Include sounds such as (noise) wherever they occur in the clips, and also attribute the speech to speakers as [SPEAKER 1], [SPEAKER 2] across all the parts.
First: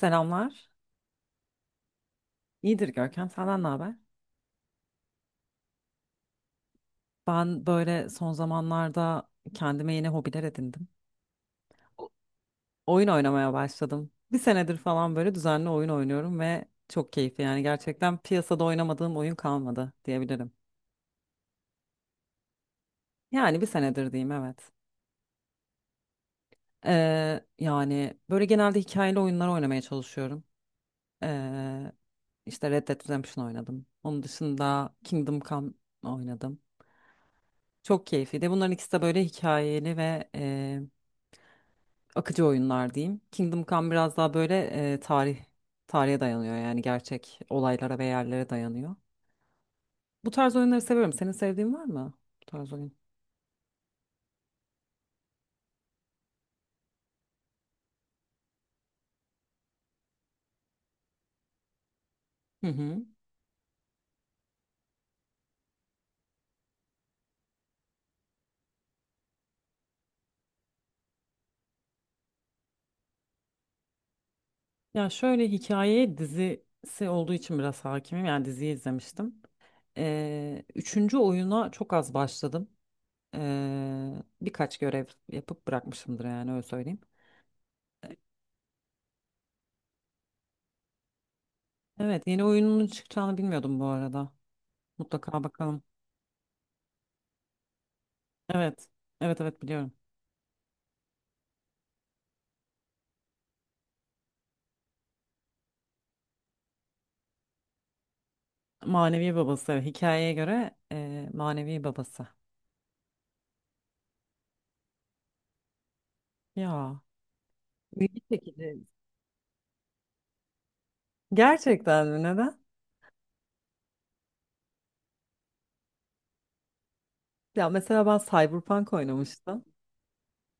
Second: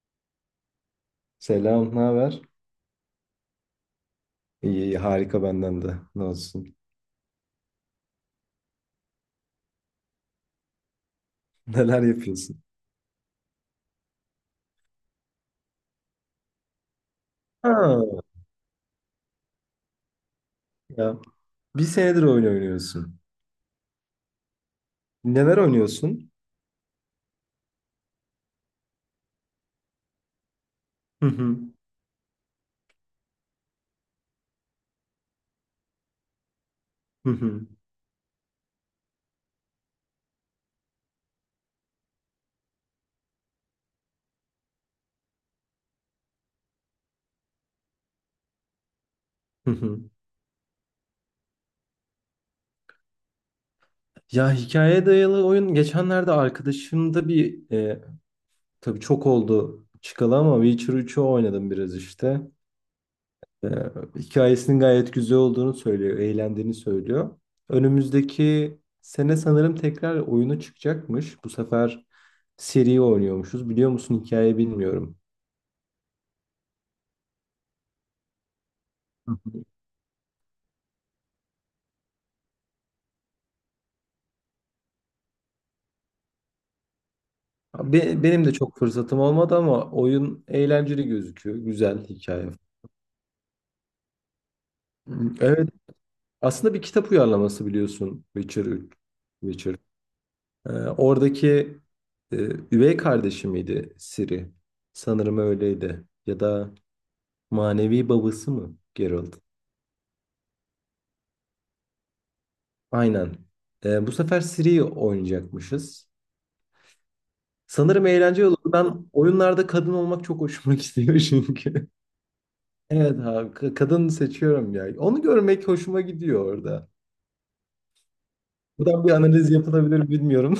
[SPEAKER 1] Selamlar.
[SPEAKER 2] Selam, ne haber?
[SPEAKER 1] İyidir Görkem, senden ne haber?
[SPEAKER 2] İyi, iyi, harika benden de. Ne olsun?
[SPEAKER 1] Ben böyle son zamanlarda kendime yeni hobiler edindim.
[SPEAKER 2] (laughs) Neler
[SPEAKER 1] O-
[SPEAKER 2] yapıyorsun?
[SPEAKER 1] Oyun oynamaya başladım. Bir senedir falan böyle düzenli oyun oynuyorum ve çok keyifli. Yani
[SPEAKER 2] Ha,
[SPEAKER 1] gerçekten piyasada oynamadığım oyun kalmadı diyebilirim.
[SPEAKER 2] ya. Bir senedir oyun oynuyorsun.
[SPEAKER 1] Yani bir senedir diyeyim, evet.
[SPEAKER 2] Neler oynuyorsun?
[SPEAKER 1] Yani böyle genelde hikayeli oyunlar oynamaya çalışıyorum.
[SPEAKER 2] Hı hı,
[SPEAKER 1] Ee, işte Red Dead Redemption oynadım. Onun dışında Kingdom Come oynadım.
[SPEAKER 2] hı hı,
[SPEAKER 1] Çok keyifliydi. Bunların ikisi de böyle hikayeli ve akıcı oyunlar diyeyim. Kingdom Come biraz daha böyle e, tarih tarihe dayanıyor, yani gerçek olaylara ve yerlere dayanıyor.
[SPEAKER 2] hı hı.
[SPEAKER 1] Bu tarz oyunları seviyorum. Senin sevdiğin var mı bu tarz oyun?
[SPEAKER 2] Ya, hikayeye dayalı oyun geçenlerde arkadaşımda bir tabii çok oldu çıkalı ama Witcher üçü oynadım biraz işte.
[SPEAKER 1] Hı hı.
[SPEAKER 2] e, Hikayesinin gayet güzel olduğunu söylüyor, eğlendiğini söylüyor. Önümüzdeki sene sanırım tekrar oyunu çıkacakmış. Bu sefer seri oynuyormuşuz. Biliyor musun, hikayeyi
[SPEAKER 1] Ya
[SPEAKER 2] bilmiyorum.
[SPEAKER 1] şöyle, hikaye dizisi olduğu için biraz hakimim. Yani diziyi
[SPEAKER 2] Hı
[SPEAKER 1] izlemiştim.
[SPEAKER 2] hı.
[SPEAKER 1] Üçüncü oyuna çok az başladım. Birkaç görev yapıp bırakmışımdır yani, öyle söyleyeyim.
[SPEAKER 2] Benim de çok fırsatım olmadı ama oyun eğlenceli gözüküyor. Güzel
[SPEAKER 1] Evet, yeni
[SPEAKER 2] hikaye.
[SPEAKER 1] oyunun çıkacağını bilmiyordum bu arada. Mutlaka
[SPEAKER 2] Evet,
[SPEAKER 1] bakalım.
[SPEAKER 2] aslında bir kitap uyarlaması biliyorsun Witcher
[SPEAKER 1] Evet.
[SPEAKER 2] 3.
[SPEAKER 1] Evet evet,
[SPEAKER 2] Witcher.
[SPEAKER 1] biliyorum.
[SPEAKER 2] Oradaki e, üvey kardeşi miydi Ciri? Sanırım öyleydi. Ya da manevi babası mı
[SPEAKER 1] Manevi
[SPEAKER 2] Geralt?
[SPEAKER 1] babası, evet. Hikayeye göre manevi babası.
[SPEAKER 2] Aynen. Bu sefer Ciri'yi oynayacakmışız.
[SPEAKER 1] Ya.
[SPEAKER 2] Sanırım
[SPEAKER 1] İlgi
[SPEAKER 2] eğlenceli olur.
[SPEAKER 1] çekici.
[SPEAKER 2] Ben oyunlarda kadın olmak çok hoşuma (laughs) gidiyor çünkü.
[SPEAKER 1] Gerçekten mi? Neden?
[SPEAKER 2] Evet abi, kadın seçiyorum ya. Onu görmek hoşuma gidiyor orada.
[SPEAKER 1] Ya mesela ben Cyberpunk
[SPEAKER 2] Buradan bir analiz
[SPEAKER 1] oynamıştım.
[SPEAKER 2] yapılabilir mi bilmiyorum.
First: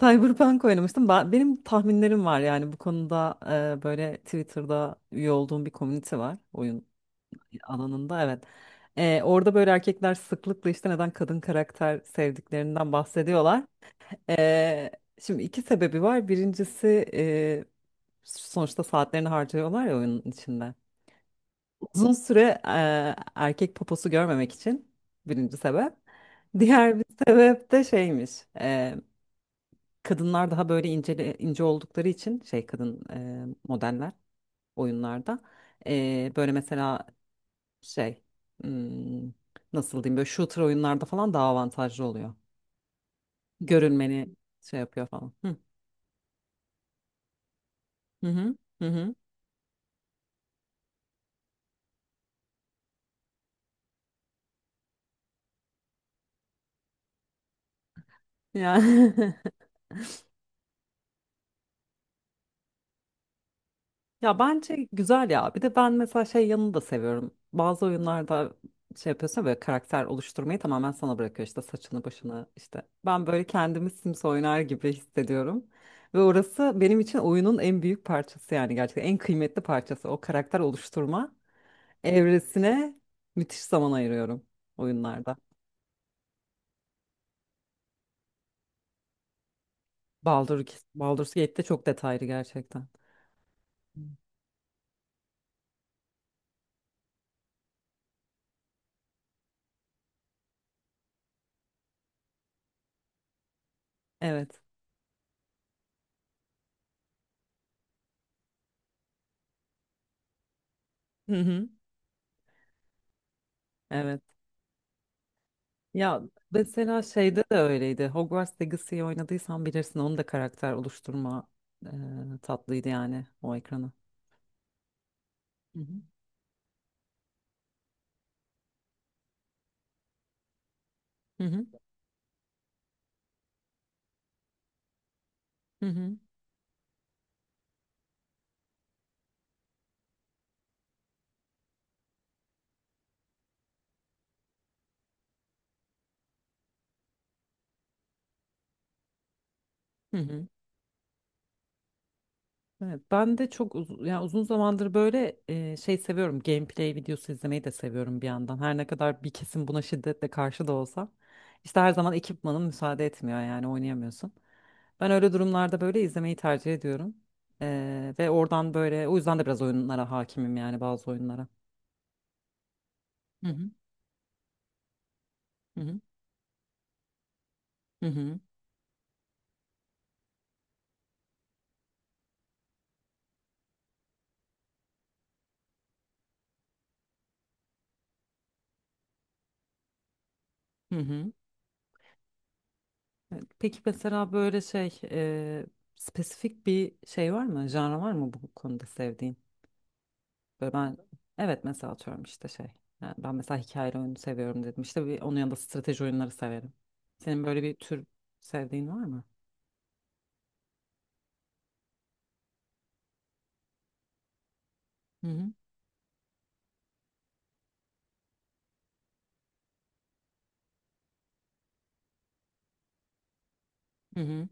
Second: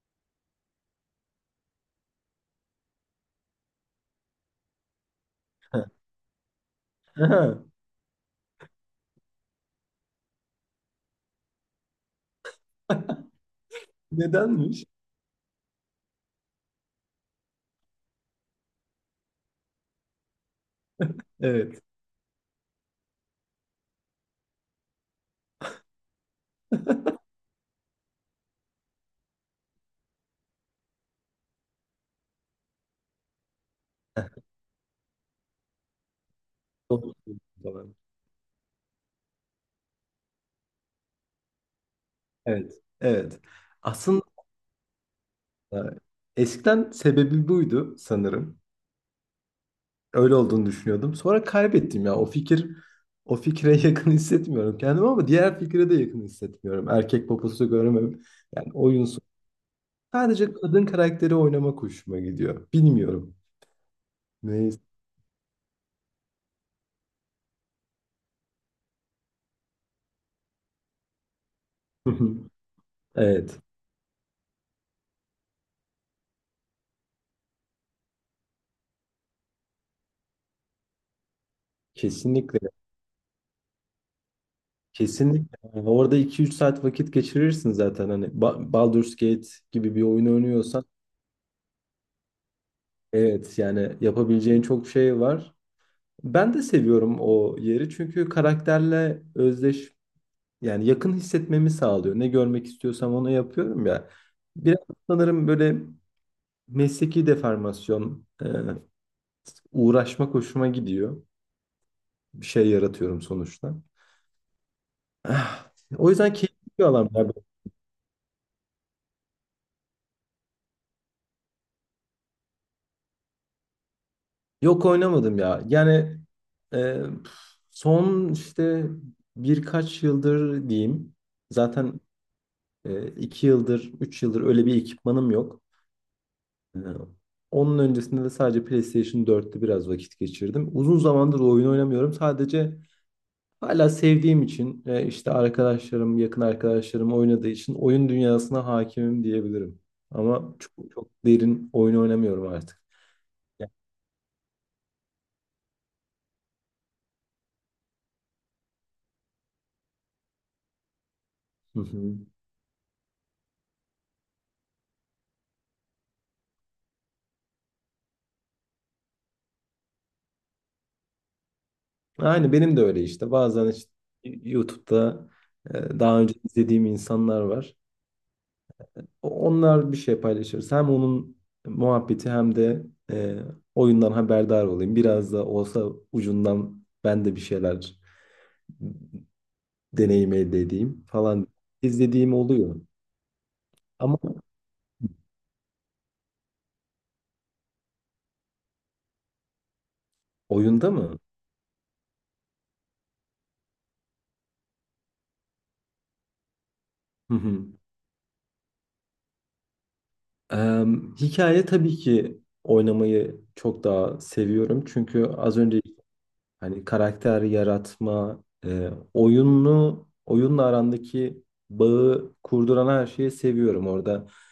[SPEAKER 1] Cyberpunk oynamıştım. Benim tahminlerim var yani bu konuda, böyle Twitter'da üye olduğum bir
[SPEAKER 2] (laughs)
[SPEAKER 1] komünite var oyun
[SPEAKER 2] Aha.
[SPEAKER 1] alanında, evet. E, orada böyle erkekler sıklıkla işte neden kadın karakter sevdiklerinden bahsediyorlar.
[SPEAKER 2] Nedenmiş?
[SPEAKER 1] E, şimdi iki sebebi var. Birincisi, e, sonuçta saatlerini harcıyorlar ya oyunun içinde.
[SPEAKER 2] Evet.
[SPEAKER 1] Uzun süre erkek poposu görmemek için, birinci sebep. Diğer bir sebep de şeymiş. e, Kadınlar daha böyle ince, ince oldukları için şey, kadın modeller oyunlarda. E, böyle mesela
[SPEAKER 2] Doğru söylüyorsun.
[SPEAKER 1] şey, hmm, nasıl diyeyim, böyle shooter oyunlarda falan daha avantajlı oluyor.
[SPEAKER 2] Evet. Evet. Aslında
[SPEAKER 1] Görülmeni şey yapıyor falan. Hı
[SPEAKER 2] e, eskiden sebebi buydu
[SPEAKER 1] hı hı.
[SPEAKER 2] sanırım.
[SPEAKER 1] Hı.
[SPEAKER 2] Öyle olduğunu düşünüyordum. Sonra kaybettim ya. O fikre (laughs) yakın hissetmiyorum kendimi ama diğer fikre de yakın hissetmiyorum. Erkek poposu görmem. Yani oyunsu.
[SPEAKER 1] Yani (laughs)
[SPEAKER 2] Sadece kadın karakteri oynamak hoşuma gidiyor. Bilmiyorum.
[SPEAKER 1] ya
[SPEAKER 2] Neyse.
[SPEAKER 1] bence güzel ya. Bir de ben mesela şey yanını da seviyorum. Bazı oyunlarda şey yapıyorsun ya, böyle karakter oluşturmayı tamamen sana bırakıyor, işte saçını başını
[SPEAKER 2] (laughs)
[SPEAKER 1] işte. Ben böyle
[SPEAKER 2] Evet.
[SPEAKER 1] kendimi Sims oynar gibi hissediyorum. Ve orası benim için oyunun en büyük parçası, yani gerçekten en kıymetli parçası. O karakter oluşturma
[SPEAKER 2] Kesinlikle.
[SPEAKER 1] evresine müthiş zaman ayırıyorum oyunlarda.
[SPEAKER 2] Kesinlikle. Yani orada iki üç saat vakit geçirirsin zaten. Hani Baldur's Gate gibi bir oyun
[SPEAKER 1] Baldur,
[SPEAKER 2] oynuyorsan
[SPEAKER 1] Baldur Gate'de çok detaylı gerçekten.
[SPEAKER 2] evet, yani yapabileceğin çok şey var. Ben de seviyorum o yeri çünkü karakterle özdeş. Yani yakın hissetmemi sağlıyor. Ne görmek istiyorsam onu yapıyorum ya.
[SPEAKER 1] Evet.
[SPEAKER 2] Biraz sanırım böyle mesleki deformasyon, uğraşmak hoşuma gidiyor.
[SPEAKER 1] Hı hı.
[SPEAKER 2] Bir şey yaratıyorum sonuçta.
[SPEAKER 1] Evet.
[SPEAKER 2] Ah, o
[SPEAKER 1] Ya
[SPEAKER 2] yüzden keyifli bir
[SPEAKER 1] mesela
[SPEAKER 2] alan ya bu.
[SPEAKER 1] şeyde de öyleydi. Hogwarts Legacy'yi oynadıysan bilirsin, onun da karakter oluşturma e, tatlıydı yani, o ekranı.
[SPEAKER 2] Yok, oynamadım ya.
[SPEAKER 1] Hı hı.
[SPEAKER 2] Yani e, son işte birkaç yıldır diyeyim.
[SPEAKER 1] Hı hı.
[SPEAKER 2] Zaten 2 yıldır, 3 yıldır öyle bir ekipmanım yok.
[SPEAKER 1] Hı hı.
[SPEAKER 2] Ee, Onun öncesinde de sadece PlayStation 4'te biraz vakit geçirdim. Uzun zamandır oyun oynamıyorum. Sadece hala sevdiğim için, işte arkadaşlarım, yakın arkadaşlarım oynadığı için oyun dünyasına hakimim diyebilirim.
[SPEAKER 1] Hı hı.
[SPEAKER 2] Ama çok, çok derin oyun oynamıyorum artık.
[SPEAKER 1] Evet, ben de
[SPEAKER 2] Ya.
[SPEAKER 1] çok uzun, yani uzun zamandır böyle şey seviyorum. Gameplay videosu izlemeyi de seviyorum bir yandan. Her ne kadar bir kesim buna şiddetle karşı da olsa. İşte
[SPEAKER 2] Hı
[SPEAKER 1] her zaman
[SPEAKER 2] hı.
[SPEAKER 1] ekipmanın müsaade etmiyor, yani oynayamıyorsun. Ben öyle durumlarda böyle izlemeyi tercih ediyorum. E, ve oradan böyle, o yüzden de biraz oyunlara hakimim yani, bazı oyunlara.
[SPEAKER 2] Aynı benim de öyle işte.
[SPEAKER 1] Hı
[SPEAKER 2] Bazen
[SPEAKER 1] hı
[SPEAKER 2] işte YouTube'da, e,
[SPEAKER 1] hı hı
[SPEAKER 2] daha önce izlediğim insanlar var.
[SPEAKER 1] hı hı.
[SPEAKER 2] Onlar bir şey paylaşırız. Hem onun muhabbeti hem de e, oyundan haberdar olayım. Biraz da olsa ucundan ben de bir şeyler deneyim elde
[SPEAKER 1] Hı
[SPEAKER 2] edeyim
[SPEAKER 1] hı.
[SPEAKER 2] falan. İzlediğim oluyor.
[SPEAKER 1] Evet, peki
[SPEAKER 2] Ama
[SPEAKER 1] mesela böyle şey, spesifik bir şey var mı? Janra var mı bu konuda sevdiğin? Böyle
[SPEAKER 2] oyunda
[SPEAKER 1] ben,
[SPEAKER 2] mı?
[SPEAKER 1] evet mesela atıyorum işte şey. Yani ben mesela hikayeli oyunu seviyorum dedim. İşte bir, onun yanında strateji oyunları severim.
[SPEAKER 2] Hı
[SPEAKER 1] Senin böyle
[SPEAKER 2] hı.
[SPEAKER 1] bir tür sevdiğin var mı?
[SPEAKER 2] Hikaye tabii ki oynamayı çok daha seviyorum. Çünkü
[SPEAKER 1] Hı hı.
[SPEAKER 2] az önce hani karakter yaratma, oyunu, oyunla arandaki bağı kurduran her şeyi seviyorum
[SPEAKER 1] Hı
[SPEAKER 2] orada.
[SPEAKER 1] hı.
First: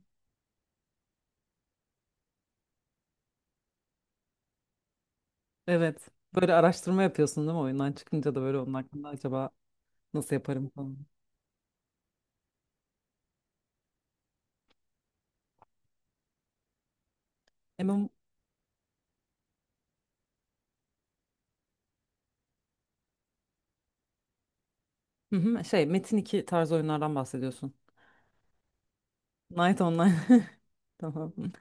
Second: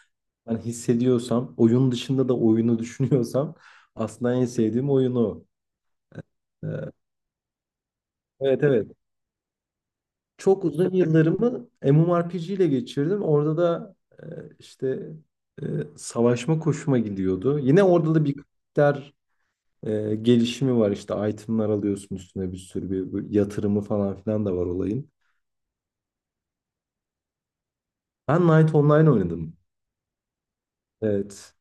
[SPEAKER 2] Ben hissediyorsam, oyun dışında da oyunu (laughs) düşünüyorsam aslında en sevdiğim oyunu.
[SPEAKER 1] Evet. Böyle araştırma yapıyorsun değil mi? Oyundan çıkınca da böyle
[SPEAKER 2] Evet,
[SPEAKER 1] onun
[SPEAKER 2] evet.
[SPEAKER 1] hakkında acaba nasıl
[SPEAKER 2] Çok
[SPEAKER 1] yaparım
[SPEAKER 2] uzun
[SPEAKER 1] falan.
[SPEAKER 2] yıllarımı MMORPG ile geçirdim. Orada da e, işte e, savaşma koşuma gidiyordu.
[SPEAKER 1] E
[SPEAKER 2] Yine
[SPEAKER 1] ben-
[SPEAKER 2] orada da bir karakter gelişimi var. İşte itemlar alıyorsun üstüne bir sürü bir yatırımı falan filan da var olayın.
[SPEAKER 1] hı hı, şey Metin iki tarzı oyunlardan bahsediyorsun.
[SPEAKER 2] Ben Knight Online oynadım.
[SPEAKER 1] Night Online. (laughs) Tamam.
[SPEAKER 2] Evet.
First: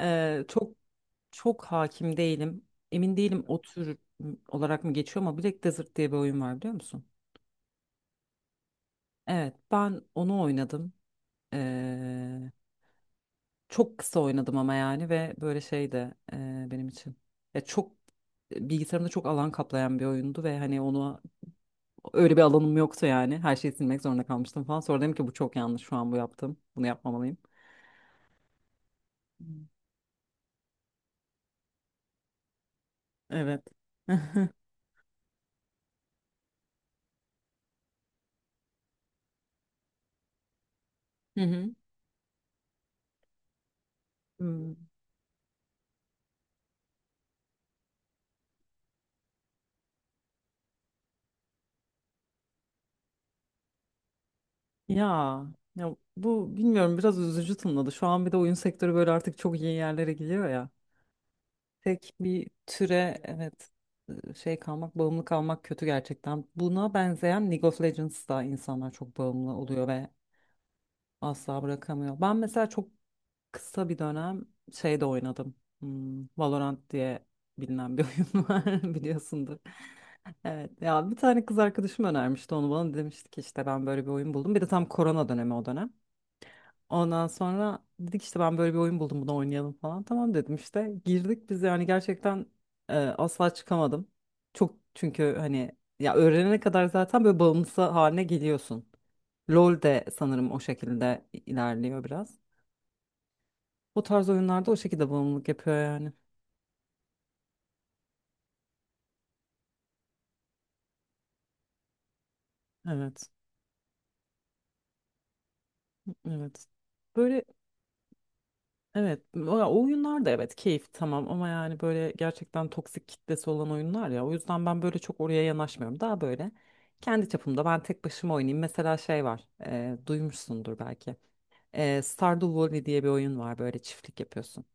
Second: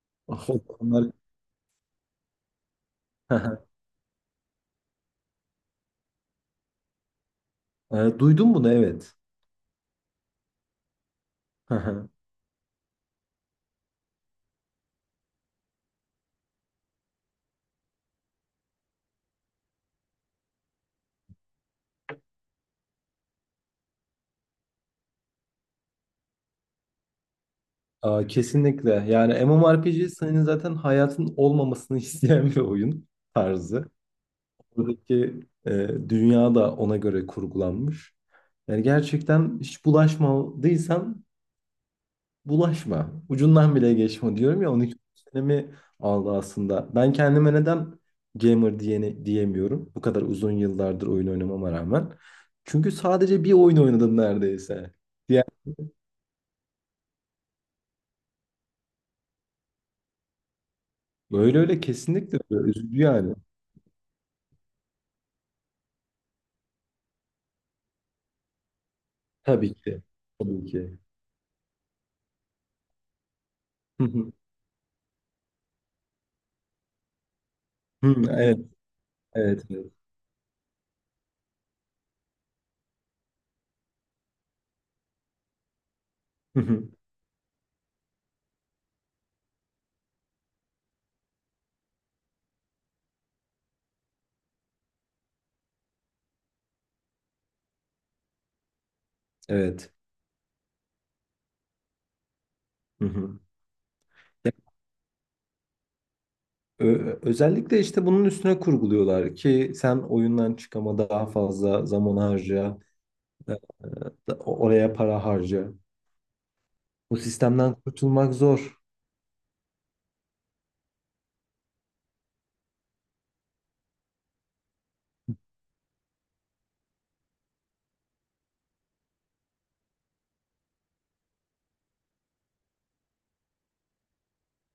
[SPEAKER 2] Ah,
[SPEAKER 1] Çok
[SPEAKER 2] onlar-
[SPEAKER 1] hakim değilim. Emin değilim o
[SPEAKER 2] (laughs)
[SPEAKER 1] tür olarak mı geçiyor, ama Black Desert diye bir oyun var, biliyor musun?
[SPEAKER 2] Duydun bunu evet.
[SPEAKER 1] Evet, ben onu oynadım.
[SPEAKER 2] (laughs)
[SPEAKER 1] Eee, Çok kısa oynadım ama yani, ve böyle şey de benim için. Ya çok bilgisayarımda çok alan kaplayan bir oyundu ve hani onu, öyle bir alanım yoktu yani. Her şeyi silmek zorunda kalmıştım falan. Sonra dedim ki bu çok yanlış, şu an bu yaptım. Bunu yapmamalıyım.
[SPEAKER 2] Aa, kesinlikle. Yani
[SPEAKER 1] Hmm.
[SPEAKER 2] MMORPG senin zaten hayatın olmamasını (laughs) isteyen bir oyun
[SPEAKER 1] Evet.
[SPEAKER 2] tarzı.
[SPEAKER 1] (laughs) Hı
[SPEAKER 2] Buradaki e, dünya da ona göre kurgulanmış. Yani gerçekten hiç bulaşmadıysan
[SPEAKER 1] hı.
[SPEAKER 2] bulaşma. Ucundan bile geçme, diyorum ya,
[SPEAKER 1] Hmm.
[SPEAKER 2] 12 senemi aldı aslında. Ben kendime neden gamer diyemiyorum. Bu kadar uzun yıllardır oyun oynamama rağmen. Çünkü sadece bir oyun oynadım neredeyse. Diğer,
[SPEAKER 1] Ya, ya bu bilmiyorum, biraz üzücü tınladı. Şu an bir de oyun sektörü böyle artık çok iyi yerlere gidiyor ya.
[SPEAKER 2] öyle öyle
[SPEAKER 1] Tek
[SPEAKER 2] kesinlikle
[SPEAKER 1] bir
[SPEAKER 2] öyle. Üzücü
[SPEAKER 1] türe,
[SPEAKER 2] yani.
[SPEAKER 1] evet, şey kalmak, bağımlı kalmak kötü gerçekten. Buna benzeyen League of Legends'da insanlar çok bağımlı
[SPEAKER 2] Tabii
[SPEAKER 1] oluyor
[SPEAKER 2] ki.
[SPEAKER 1] ve
[SPEAKER 2] Tabii ki.
[SPEAKER 1] asla bırakamıyor. Ben mesela çok kısa bir
[SPEAKER 2] Hı hı.
[SPEAKER 1] dönem şeyde oynadım. Valorant diye bilinen bir
[SPEAKER 2] Hı.
[SPEAKER 1] (laughs) oyun
[SPEAKER 2] Evet,
[SPEAKER 1] var, biliyorsundur.
[SPEAKER 2] evet, evet.
[SPEAKER 1] Evet ya, bir tane kız arkadaşım önermişti onu bana, demişti ki işte ben böyle bir oyun buldum. Bir de tam korona dönemi o dönem.
[SPEAKER 2] Hı hı.
[SPEAKER 1] Ondan sonra dedik işte, ben böyle bir oyun buldum bunu oynayalım falan. Tamam dedim işte. Girdik biz yani, gerçekten asla çıkamadım. Çok, çünkü hani, ya öğrenene kadar zaten böyle bağımlısı haline geliyorsun. LoL
[SPEAKER 2] Evet.
[SPEAKER 1] de sanırım o şekilde ilerliyor biraz.
[SPEAKER 2] Hı hı.
[SPEAKER 1] Bu tarz
[SPEAKER 2] Ya,
[SPEAKER 1] oyunlarda o şekilde bağımlılık yapıyor yani.
[SPEAKER 2] özellikle işte bunun üstüne kurguluyorlar ki sen oyundan çıkama daha fazla zaman harca,
[SPEAKER 1] Evet.
[SPEAKER 2] e, oraya para harca.
[SPEAKER 1] Evet.
[SPEAKER 2] Bu
[SPEAKER 1] Böyle
[SPEAKER 2] sistemden kurtulmak zor.
[SPEAKER 1] evet, o ya oyunlar da evet, keyif tamam ama yani böyle gerçekten toksik kitlesi olan oyunlar ya, o yüzden ben böyle çok oraya yanaşmıyorum. Daha böyle kendi çapımda ben tek başıma oynayayım. Mesela şey var, duymuşsundur belki. E, Stardew Valley diye bir oyun var, böyle çiftlik yapıyorsun.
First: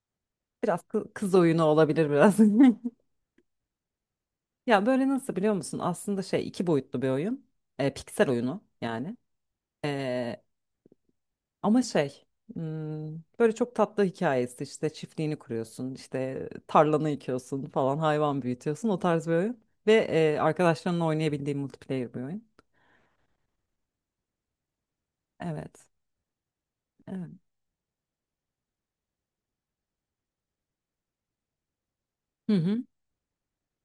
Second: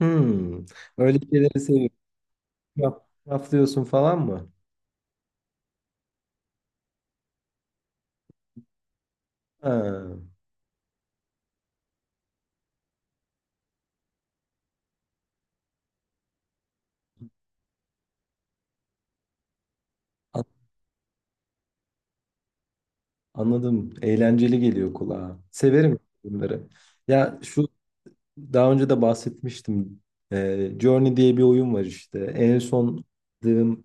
[SPEAKER 2] Hmm.
[SPEAKER 1] Biraz
[SPEAKER 2] Öyle
[SPEAKER 1] kız
[SPEAKER 2] şeyleri
[SPEAKER 1] oyunu
[SPEAKER 2] seviyorum.
[SPEAKER 1] olabilir biraz. (laughs)
[SPEAKER 2] Raflıyorsun falan mı?
[SPEAKER 1] Ya böyle nasıl, biliyor musun? Aslında şey, iki boyutlu bir oyun. E, piksel oyunu yani.
[SPEAKER 2] Ha,
[SPEAKER 1] Ama şey, hmm, böyle çok tatlı hikayesi, işte çiftliğini kuruyorsun, işte tarlanı yıkıyorsun falan, hayvan büyütüyorsun, o tarz bir oyun. Ve
[SPEAKER 2] an-
[SPEAKER 1] arkadaşlarınla oynayabildiğin multiplayer bir oyun.
[SPEAKER 2] anladım. Eğlenceli geliyor kulağa.
[SPEAKER 1] Evet.
[SPEAKER 2] Severim bunları.
[SPEAKER 1] Evet.
[SPEAKER 2] Ya şu Daha önce de bahsetmiştim. Journey diye bir oyun var işte.
[SPEAKER 1] Hı
[SPEAKER 2] En
[SPEAKER 1] hı.
[SPEAKER 2] son aldığım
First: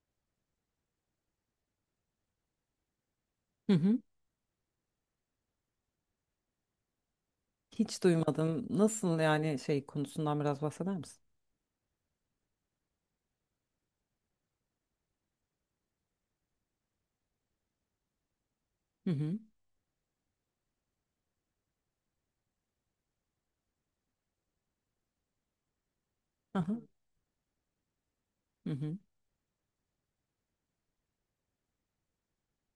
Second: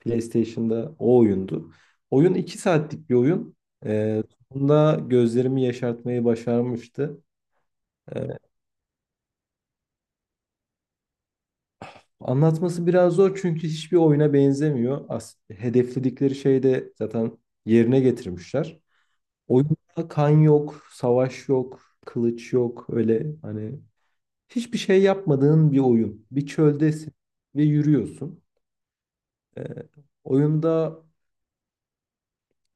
[SPEAKER 2] PlayStation'da o oyundu. Oyun 2 saatlik bir oyun.
[SPEAKER 1] Hı hı.
[SPEAKER 2] Ee, Sonunda gözlerimi yaşartmayı başarmıştı.
[SPEAKER 1] Hiç
[SPEAKER 2] Ee,
[SPEAKER 1] duymadım. Nasıl yani, şey konusundan biraz bahseder misin?
[SPEAKER 2] Anlatması biraz zor çünkü hiçbir oyuna benzemiyor. As hedefledikleri şeyi de zaten yerine getirmişler.
[SPEAKER 1] Hı hı.
[SPEAKER 2] Oyunda kan yok, savaş yok, kılıç yok. Öyle hani hiçbir şey yapmadığın bir oyun. Bir
[SPEAKER 1] Aha.
[SPEAKER 2] çöldesin ve yürüyorsun.
[SPEAKER 1] Hı hı.
[SPEAKER 2] Ee, Oyunda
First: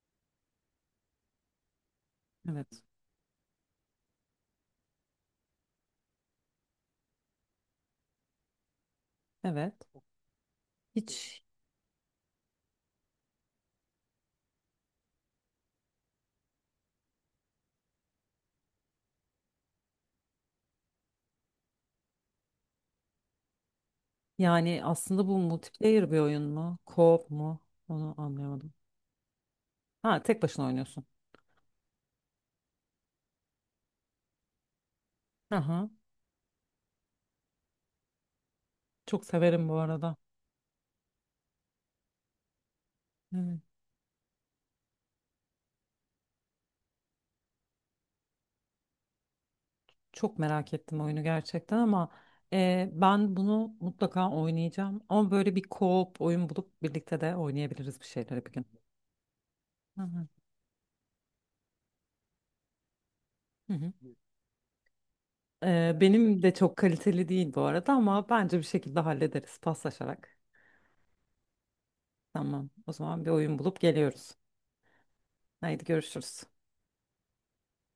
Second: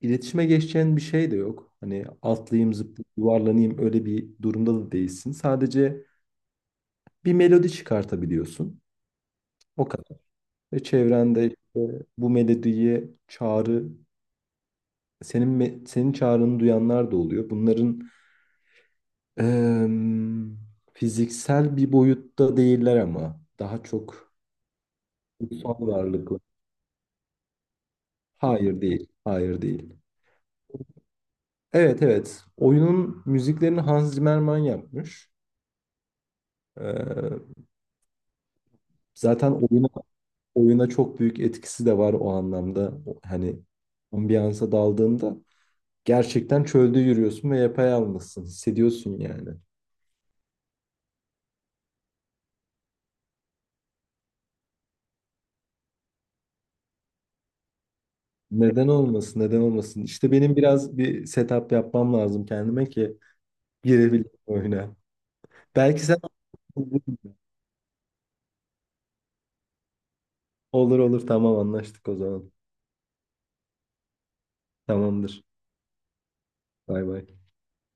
[SPEAKER 2] iletişime geçeceğin bir şey de yok. Hani atlayayım,
[SPEAKER 1] Evet.
[SPEAKER 2] zıplayayım, yuvarlanayım öyle bir durumda da değilsin. Sadece bir melodi çıkartabiliyorsun. O
[SPEAKER 1] Evet.
[SPEAKER 2] kadar. Ve
[SPEAKER 1] Hiç
[SPEAKER 2] çevrende işte bu melodiye çağrı, senin çağrını duyanlar da oluyor. Bunların em, fiziksel bir boyutta değiller ama daha çok
[SPEAKER 1] yani, aslında bu
[SPEAKER 2] ruhsal
[SPEAKER 1] multiplayer bir
[SPEAKER 2] varlıklı.
[SPEAKER 1] oyun mu? Co-op mu? Onu anlayamadım.
[SPEAKER 2] Hayır değil, hayır değil.
[SPEAKER 1] Ha, tek başına oynuyorsun.
[SPEAKER 2] Evet, evet. Oyunun müziklerini Hans Zimmerman yapmış.
[SPEAKER 1] Aha.
[SPEAKER 2] Ee,
[SPEAKER 1] Çok
[SPEAKER 2] Zaten
[SPEAKER 1] severim bu arada.
[SPEAKER 2] oyuna çok büyük etkisi de var o anlamda. Hani
[SPEAKER 1] Evet.
[SPEAKER 2] ambiyansa daldığında gerçekten çölde yürüyorsun ve yapayalnızsın. Hissediyorsun yani.
[SPEAKER 1] Çok merak ettim oyunu gerçekten, ama ben bunu mutlaka oynayacağım. Ama böyle bir co-op oyun bulup birlikte de oynayabiliriz bir şeyleri bir gün.
[SPEAKER 2] Neden olmasın, neden
[SPEAKER 1] Hı
[SPEAKER 2] olmasın?
[SPEAKER 1] hı.
[SPEAKER 2] İşte benim biraz bir setup yapmam lazım kendime ki
[SPEAKER 1] Hı hı.
[SPEAKER 2] girebileyim oyuna. Belki sen
[SPEAKER 1] Benim de çok kaliteli değil bu arada, ama bence bir şekilde hallederiz paslaşarak.
[SPEAKER 2] olur olur, tamam, anlaştık o zaman.
[SPEAKER 1] Tamam, o zaman bir oyun bulup geliyoruz.
[SPEAKER 2] Tamamdır.
[SPEAKER 1] Haydi görüşürüz.
[SPEAKER 2] Bay bay.